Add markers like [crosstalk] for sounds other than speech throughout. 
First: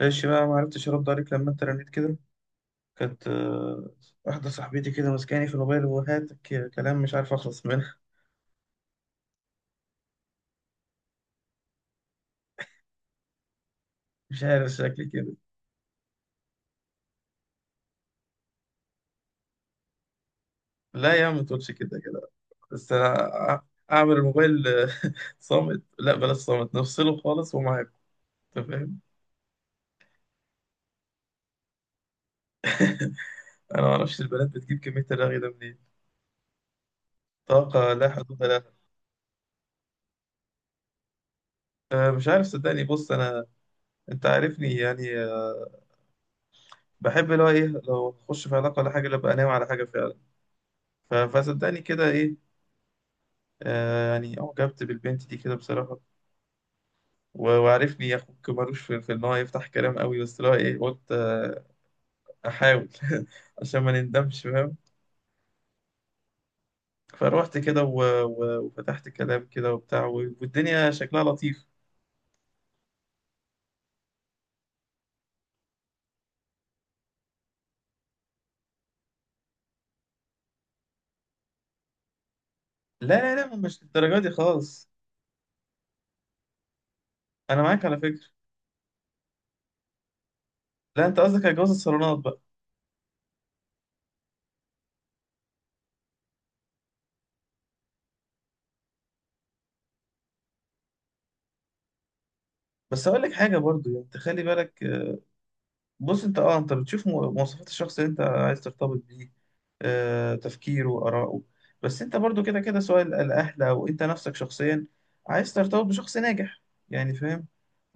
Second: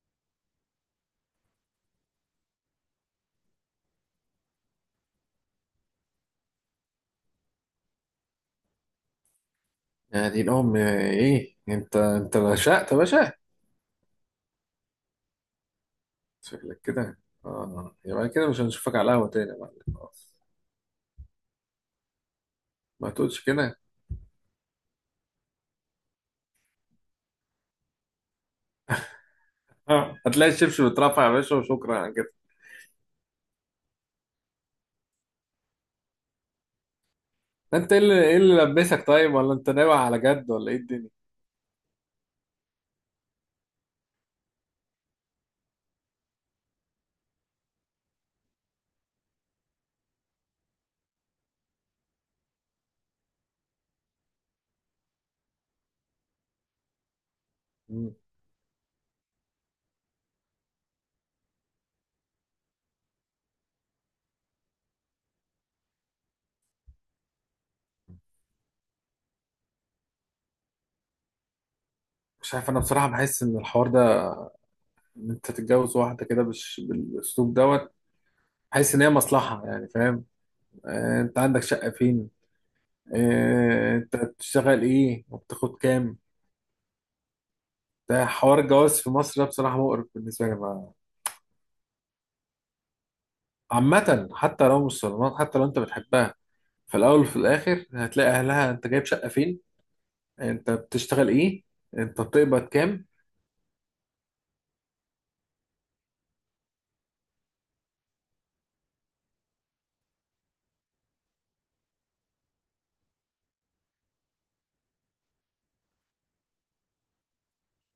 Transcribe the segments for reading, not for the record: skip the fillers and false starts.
ماشي بقى، ما عرفتش ارد عليك لما انت رنيت كده. كانت واحده صاحبتي كده ماسكاني في الموبايل وهات كلام، مش عارف اخلص منها. يعني الأم إيه؟ أنت رشقت يا باشا. [laughs] مش عارف شكلي كده. شكلك كده. آه، يبقى كده مش هنشوفك على القهوة تاني يا معلم، خلاص. لا يا عم، ما تقولش كده كده. بس ما انا تقولش أع- كده. اعمل الموبايل [laughs] صامت. لا بلاش صامت، نفصله خالص ومعاك انت، فاهم. آه. هتلاقي الشبشب اترفع يا باشا، وشكرا على كده. انا ما اعرفش البنات بتجيب كميه الرغي ده منين، طاقه أنت إيه لا اللي إيه حدود لها. اللي لبسك؟ طيب ولا أنت ناوي على جد، ولا إيه الدنيا؟ مش عارف، صدقني بص انا، انت عارفني يعني، بحب اللي هو ايه، لو اخش في علاقه ولا حاجه لا ابقى ناوي على حاجه فعلا. فصدقني كده ايه، آه يعني أعجبت بالبنت دي كده بصراحة. وعارفني مم. يا أخوك ملوش في إن هو يفتح كلام قوي، بس اللي هو إيه، قلت آه أحاول [laughs] عشان ما نندمش، فاهم. فروحت كده وفتحت كلام كده وبتاع، و... والدنيا شكلها لطيف. مش عارف، أنا بصراحة بحس إن الحوار ده، إن أنت تتجوز واحدة كده بالأسلوب دوت، بحس إن هي مصلحة يعني، فاهم. آه، أنت عندك شقة فين؟ لا لا، مش آه، أنت للدرجة دي بتشتغل خالص. إيه وبتاخد كام؟ أنا معاك على فكرة. ده حوار الجواز في مصر ده بصراحة مقرف بالنسبة لي. لا أنت قصدك على جواز الصالونات بقى. عامة حتى لو مش صالونات، حتى لو انت بتحبها، في الاول وفي الاخر هتلاقي اهلها: انت جايب شقة فين، انت بتشتغل ايه، انت بتقبض كام. بس أقول لك حاجة برضو، يعني أنت خلي بالك. بص انت اه، انت بتشوف مواصفات الشخص اللي انت عايز ترتبط بيه، تفكيره، آراءه. بس انت برضو كده كده، سواء الاهل او انت نفسك شخصيا، عايز ترتبط بشخص ناجح، يعني فاهم.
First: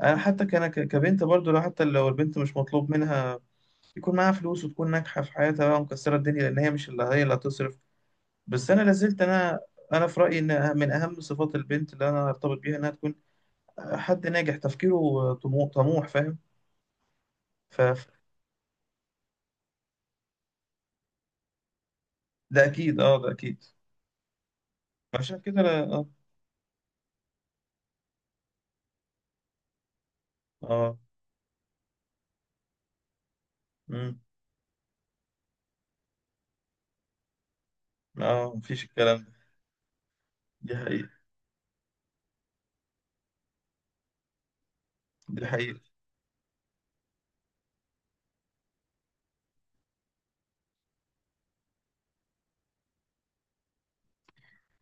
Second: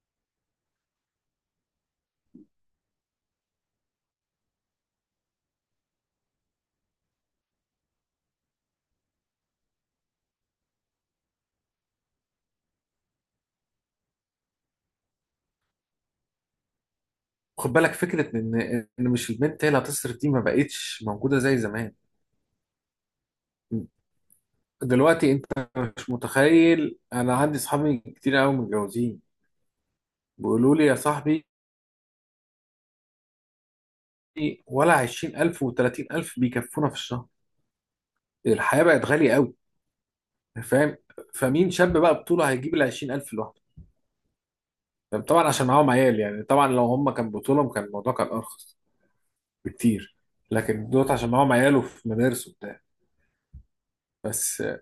انا حتى كان كبنت برضو، لو حتى لو البنت مش مطلوب منها يكون معاها فلوس، وتكون ناجحة في حياتها بقى ومكسرة الدنيا، لان هي مش اللي هتصرف. بس انا لازلت انا، انا في رايي ان من اهم صفات البنت اللي انا ارتبط بيها انها تكون حد ناجح، تفكيره طموح، طموح فاهم. خد ف بالك ف- فكرة ان مش البنت هي اللي هتصرف، دي ما بقتش موجودة زي زمان. ده اكيد، اه ده اكيد. دلوقتي عشان انت كده انا اه، مش متخيل، انا عندي صحابي كتير قوي متجوزين بيقولوا لي يا اه. صاحبي، مم. ولا 20000 و30000 بيكفونا في الشهر. اه، الحياة مفيش بقت الكلام ده. غالية قوي، دي فاهم. حقيقة. فمين شاب بقى بطوله هيجيب ال 20000 لوحده؟ طبعا دي عشان حقيقة. معاهم عيال، يعني طبعا لو هم كان بطولهم كان الموضوع كان ارخص بكتير. لكن دوت عشان معاهم عيال وفي مدارس وبتاع. بس آه،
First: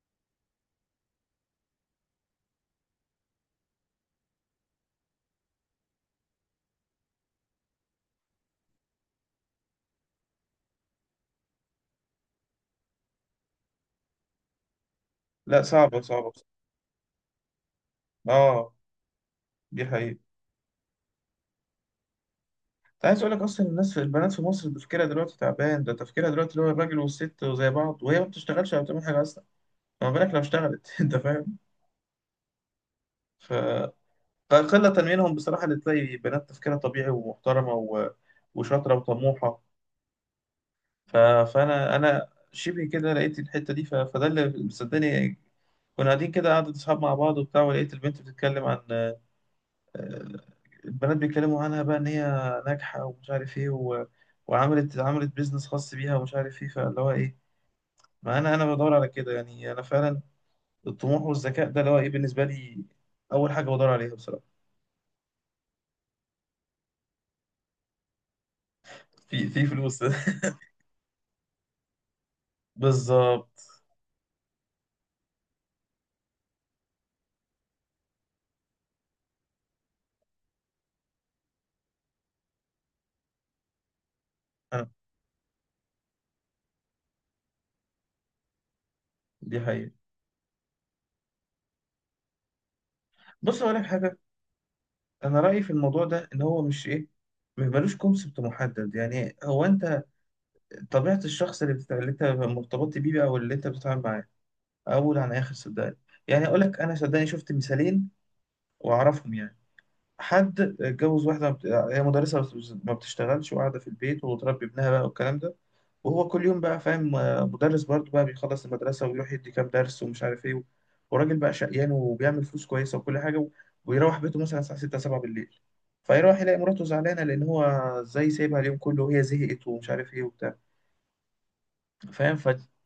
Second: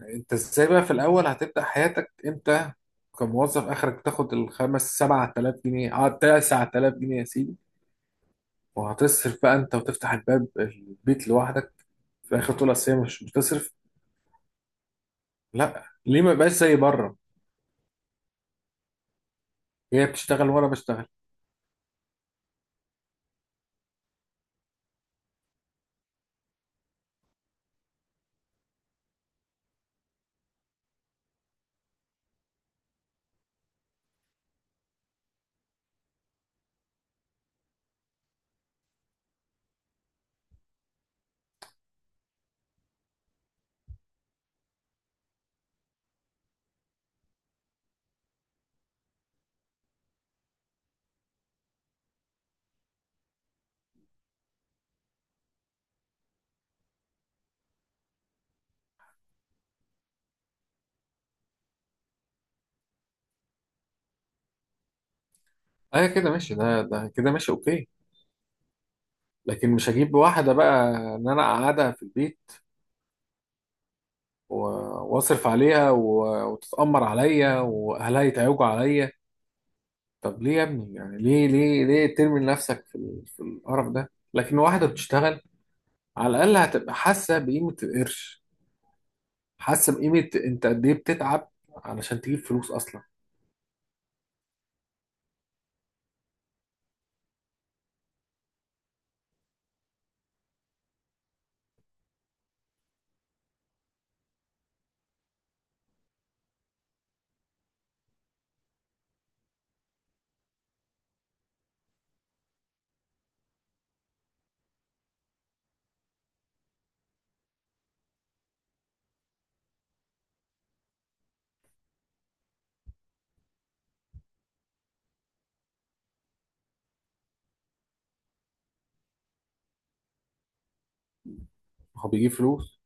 انت ازاي بقى في الاول هتبدا حياتك انت كموظف؟ اخرك تاخد الخمس سبعة آلاف جنيه، اه 9 آلاف جنيه يا سيدي، وهتصرف بقى انت وتفتح الباب البيت لوحدك، في الاخر تقول اصل هي مش بتصرف. لا لا، صعبة، ليه صعبة ما يبقاش بصراحة. زي بره؟ اه، دي هي حقيقة. بتشتغل وانا بشتغل. انت عايز اقول لك، اصلا الناس البنات في مصر تفكيرها دلوقتي تعبان. ده تفكيرها دلوقتي اللي هو الراجل والست وزي بعض، وهي ما بتشتغلش ولا بتعمل حاجة اصلا، ما بالك لو اشتغلت. [laughs] انت فاهم. ف قلة منهم بصراحة اللي تلاقي بنات تفكيرها طبيعي ومحترمة و... وشاطرة وطموحة. ف... فانا شبه كده لقيت الحته دي، ف... فده اللي، صدقني، كنا قاعدين كده قعدة اصحاب مع بعض وبتاع، ولقيت البنت بتتكلم عن، البنات بيتكلموا عنها بقى ان هي ناجحه ومش عارف ايه و... وعملت بيزنس خاص بيها ومش عارف ايه، فاللي هو ايه، ما انا بدور على كده، يعني انا فعلا الطموح والذكاء ده اللي هو ايه بالنسبه لي اول حاجه بدور عليها بصراحه. اه كده ماشي، ده كده ماشي، اوكي. في في لكن مش فلوس. هجيب واحده بقى ان انا اقعدها في البيت، [laughs] بالظبط. واصرف عليها وتتأمر عليا واهلها يتعوجوا عليا. طب ليه يا ابني؟ يعني ليه ليه ليه ترمي نفسك في في القرف ده؟ لكن واحده أنا-. بتشتغل، على الاقل هتبقى حاسه بقيمه القرش، دي حقيقة. حاسه بقيمه انت قد ايه بتتعب علشان تجيب فلوس اصلا. بص أقول لك حاجة، انا رايي في الموضوع ده ان هو مش ايه، مش ملوش كونسبت محدد، يعني هو انت، طبيعه الشخص اللي انت مرتبط بيه بقى او اللي انت بتتعامل معاه اول عن اخر، صدقني. يعني اقول لك، انا صدقني شفت مثالين واعرفهم يعني. حد اتجوز واحده، ما بت- هي مدرسه، ما بتشتغلش وقاعده في البيت وتربي ابنها بقى والكلام ده. وهو كل يوم بقى فاهم مدرس برضه بقى، بيخلص المدرسة ويروح يدي كام درس ومش عارف ايه، وراجل بقى شقيان وبيعمل فلوس كويسة وكل حاجة ويروح بيته مثلا الساعة 6 7 بالليل، فيروح يلاقي مراته زعلانة، لأن هو ازاي سايبها اليوم كله، وهي زهقت ومش عارف ايه وبتاع. هو بيجيب فاهم ف، فلوس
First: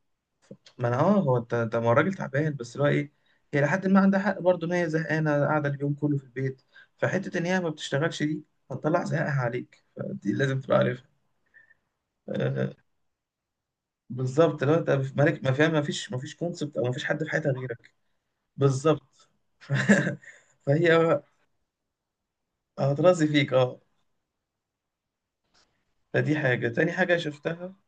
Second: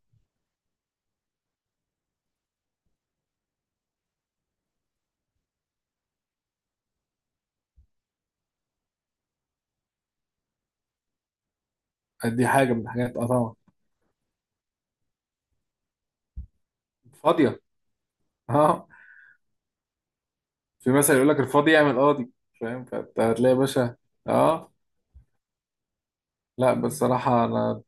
ما انا اه، هو انت ده ما هو الراجل تعبان، بس اللي هو ايه، هي لحد ما عندها حق برضه ان هي زهقانة قاعدة اليوم كله في البيت، فحتة ان هي ما بتشتغلش دي هتطلع زهقها عليك، فدي لازم تبقى قد ايه، حاجه عارفها. من الحاجات، اه طبعا. بالظبط، لو انت في مالك، ما فيها، ما فيش كونسبت او ما فيش حد في حياتها فاضيه. غيرك. [laughs] اه، بالظبط. [laughs] في مثل فهي يقول لك الفاضي يعمل قاضي. فاهم، فانت هترازي فيك، هتلاقي يا اه. باشا. اه. فدي حاجه، لا تاني حاجه بصراحه شفتها، انا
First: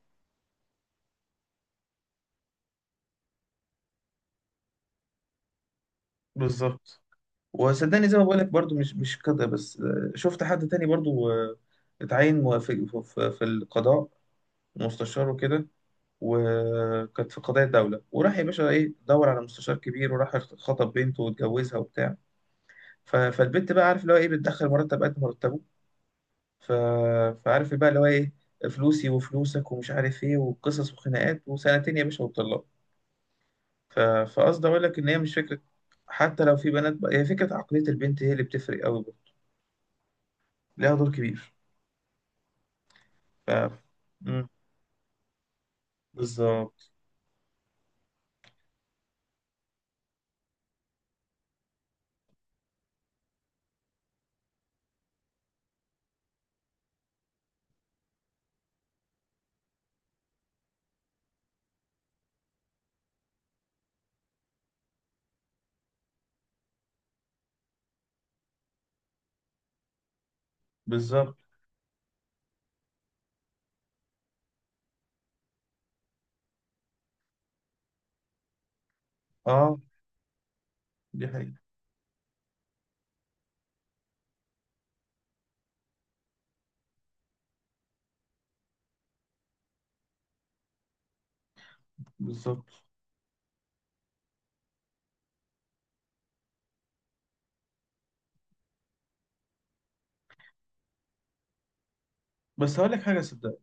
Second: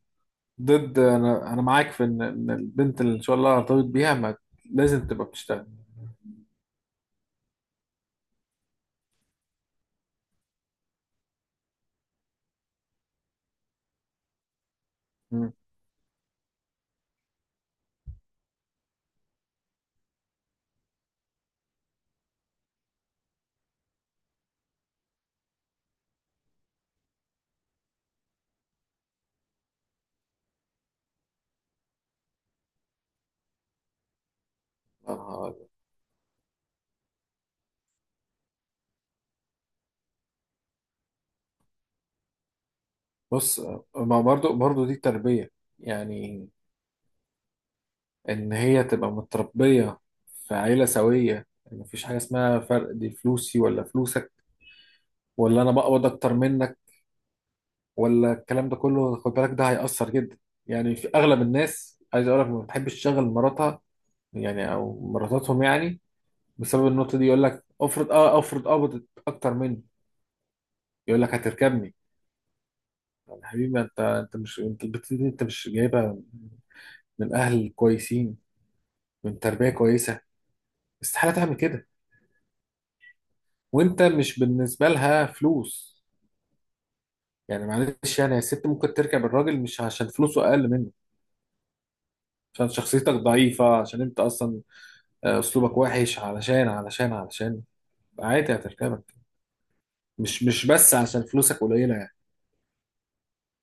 ضد، انا معاك في ان البنت اللي ان شاء الله ارتبط بيها ما لازم تبقى بتشتغل. بالظبط. وصدقني زي ما بقول لك برضو، مش كده بس، شفت حد تاني برضو اتعين في في القضاء، مستشار مم. وكده. وكانت في قضايا الدوله، وراح يا باشا ايه دور على مستشار كبير وراح خطب بنته واتجوزها وبتاع. فالبنت بقى عارف اللي هو ايه، بتدخل مرتب قد مرتبه، ف... فعارف بقى اللي هو ايه، فلوسي وفلوسك ومش عارف ايه وقصص وخناقات وسنتين يا باشا وطلاق. ف... فقصدي اقول لك، ان هي مش آه، فكره حتى لو في بنات بقى، هي فكره عقليه البنت هي اللي بتفرق قوي برضه، ليها دور كبير. ف بص، ما مم. برضو دي تربية، يعني بالظبط. ان هي تبقى متربية في عيلة سوية، ان مفيش حاجة اسمها فرق، دي فلوسي ولا فلوسك، ولا انا بقبض اكتر منك، ولا الكلام ده كله. خد بالك ده هيأثر جدا. يعني في اغلب الناس، عايز اقول لك، ما بتحبش تشغل مراتها، يعني او مراتاتهم يعني، بسبب النقطة دي. يقول لك افرض قبضت اكتر مني، يقول لك بالظبط. هتركبني. طب يا حبيبي، انت، انت مش انت البت دي انت مش جايبها من اهل كويسين، من تربيه اه كويسه. دي استحاله تعمل حقيقة. كده. وانت مش بالنسبه لها فلوس. يعني معلش يعني يا ست، ممكن تركب الراجل مش عشان فلوسه اقل منه، بالظبط. عشان شخصيتك ضعيفه، عشان انت اصلا آه، اسلوبك وحش، علشان عادي هتركبك، مش بس عشان فلوسك قليله يعني. بس هقول لك حاجه صدق،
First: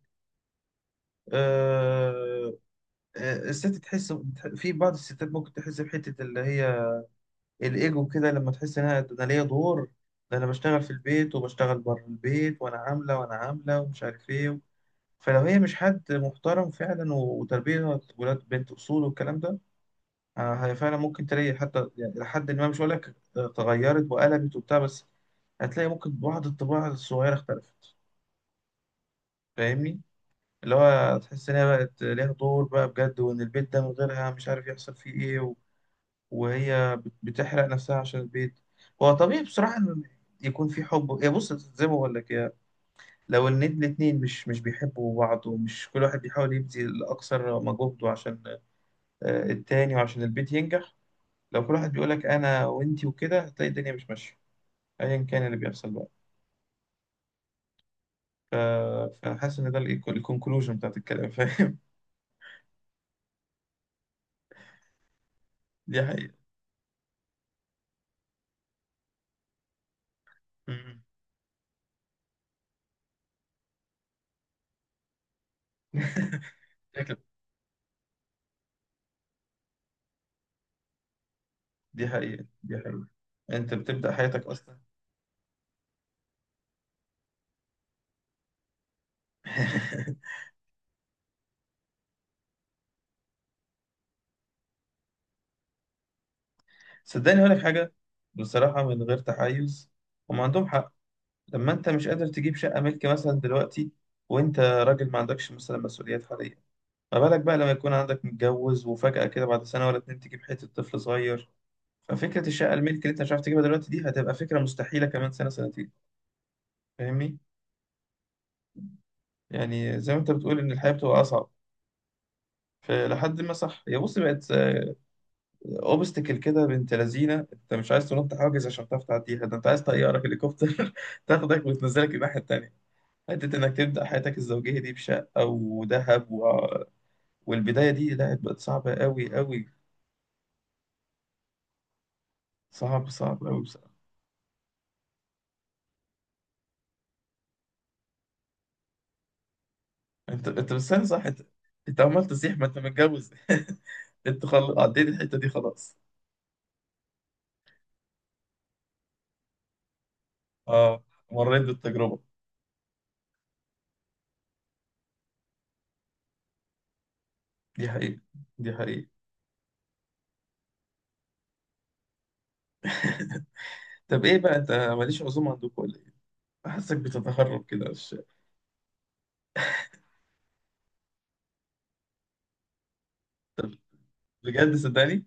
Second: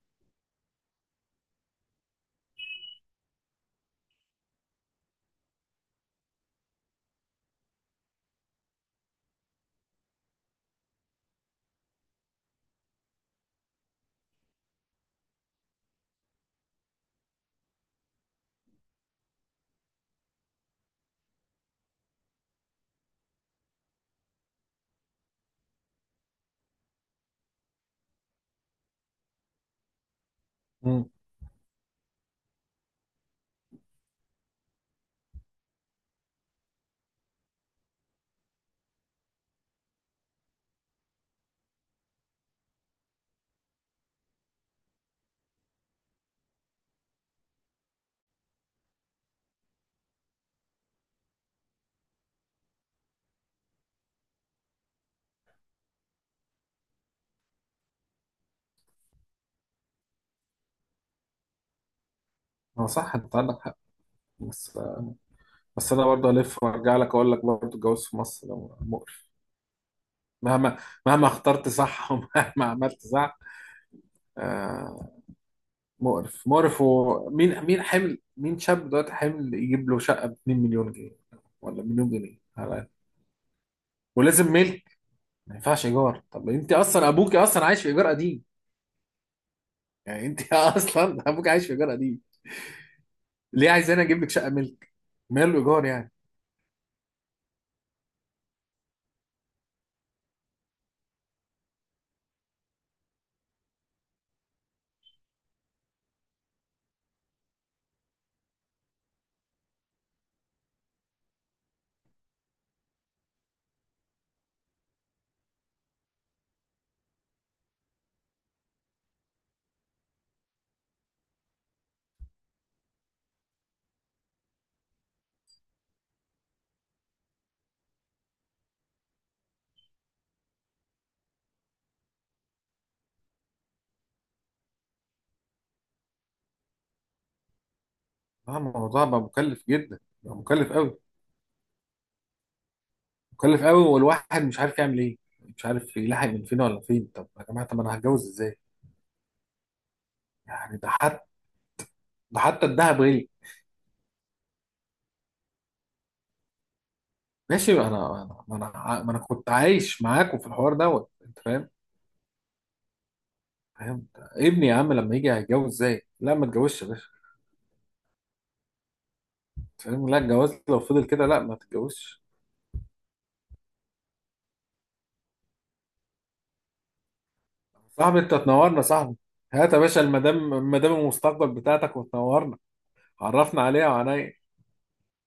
آه... الست تحس، في بعض الستات ممكن تحس بحته اللي هي الايجو كده، لما تحس ان انا، ده انا ليا دور، ده انا بشتغل في البيت وبشتغل بره البيت، وانا عامله وانا عامله ومش عارف ايه. فلو هي مش حد محترم فعلا وتربيه ولاد بنت اصول والكلام ده، هي فعلا ممكن تلاقي، حتى يعني لحد ما، مش هقول لك تغيرت وقلبت وبتاع، بس هتلاقي ممكن بعض الطباع الصغيره اختلفت. فاهمني، اللي امم. هو تحس ان هي بقت ليها دور بقى بجد، وان البيت ده من غيرها مش عارف يحصل فيه ايه، وهي بتحرق نفسها عشان البيت. هو طبيعي بصراحة إن يكون في حب. يا بص زي ما بقول لك، يا لو إن الاتنين مش بيحبوا بعض، ومش كل واحد بيحاول يبذل أقصى مجهوده عشان التاني وعشان البيت ينجح، لو كل واحد بيقول لك أنا وأنتي وكده، هتلاقي الدنيا مش ماشية، أيا كان اللي بيحصل بقى. ف- فأنا حاسس إن ده الكونكلوجن بتاعت الكلام، فاهم. هو صح، انت عندك حق. بس [laughs] بس دي انا برضه حقيقة. الف وارجع لك اقول لك برضه الجواز في مصر ده مقرف. مهما مم. مهما اخترت صح، [laughs] ومهما عملت صح، آه. مقرف [laughs] مقرف. ومين مين حمل؟ مين شاب دلوقتي حمل يجيب له شقة ب 2 مليون جنيه، ولا دي مليون جنيه حقيقة. على دي الأقل. حقيقة، أنت بتبدأ حياتك ولازم أصلا. ملك، ما ينفعش ايجار. طب انت اصلا ابوك اصلا عايش في ايجار قديم. [laughs] يعني انت [laughs] اصلا ابوك عايش في ايجار قديم، ليه عايز انا اجيب لك شقة ملك؟ ماله ايجار يعني. صدقني هقول لك حاجة، بصراحة من غير تحيز، هم عندهم حق. لما أنت مش قادر تجيب شقة ملك مثلا دلوقتي، وأنت راجل ما عندكش مثلا مسؤوليات حالية، ما بالك بقى لما يكون عندك متجوز وفجأة كده بعد سنة ولا اتنين تجيب حتة طفل صغير. ففكرة الشقة الملك اللي أنت مش عارف تجيبها دلوقتي دي هتبقى فكرة مستحيلة كمان سنة سنتين، فاهمني؟ يعني زي ما أنت بتقول إن الحياة بتبقى أصعب، فلحد ما صح، هي بص بقت اوبستكل كده، بنت لذينه، انت مش عايز تنط حاجز عشان تعرف تعديها، ده انت عايز طياره هليكوبتر [laughs] تاخدك وتنزلك الناحيه التانيه. حتة إنك تبدأ حياتك الزوجية دي بشقة وذهب و... والبداية دي، لا اه، بقت صعبة الموضوع بقى أوي مكلف أوي. جدا، بقى مكلف قوي، صعب صعب أوي مكلف قوي، بصراحة. والواحد مش عارف يعمل ايه، مش عارف يلاحق من فين ولا فين. طب يا جماعة، طب انا هتجوز ازاي؟ أنت أنت يعني ده بس، أنا صح، أنت أنت عمال ده تصيح ما حتى أنت الذهب غلي. متجوز. [laughs] أنت عديت الحتة دي خلاص. ماشي، انا انا ما انا ع- ما انا كنت عايش معاكم في الحوار أه دوت، انت مريت فاهم. بالتجربة. فاهم ابني يا عم لما يجي هيتجوز ازاي؟ لا، ما تجوزش يا باشا. دي حقيقة، دي حقيقة. أنت فاهم؟ لا، الجواز لو فضل كده لا، ما تتجوزش. طب إيه بقى، أنت ماليش عزومة عندكم ولا إيه؟ بحسك بتتهرب كده، مش صاحبي، انت تنورنا صاحبي. هات يا باشا المدام، المدام المستقبل بتاعتك، وتنورنا، عرفنا عليها وعليا. بجد، صدقني.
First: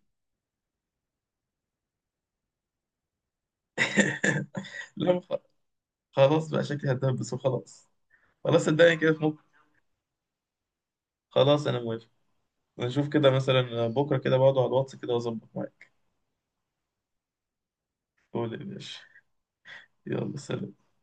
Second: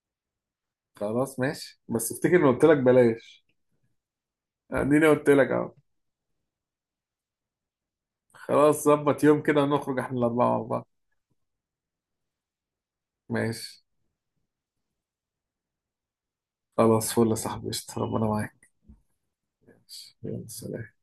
خلاص ماشي، بس افتكر اني قلت لك بلاش، [laughs] اديني لا قلت لك اهو. خلاص بقى شكلي هتدبس وخلاص. خلاص خلاص، صدقني كده ظبط في مخ، يوم كده ونخرج احنا الاربعه مع بعض. خلاص أنا موافق. نشوف كده ماشي، مثلا بكرة كده بقعد على الواتس كده وأظبط معاك. خلاص، فل يا صاحبي، قشطة. ربنا قول لي يا معاك. باشا. ماشي، يلا يلا سلام. سلام.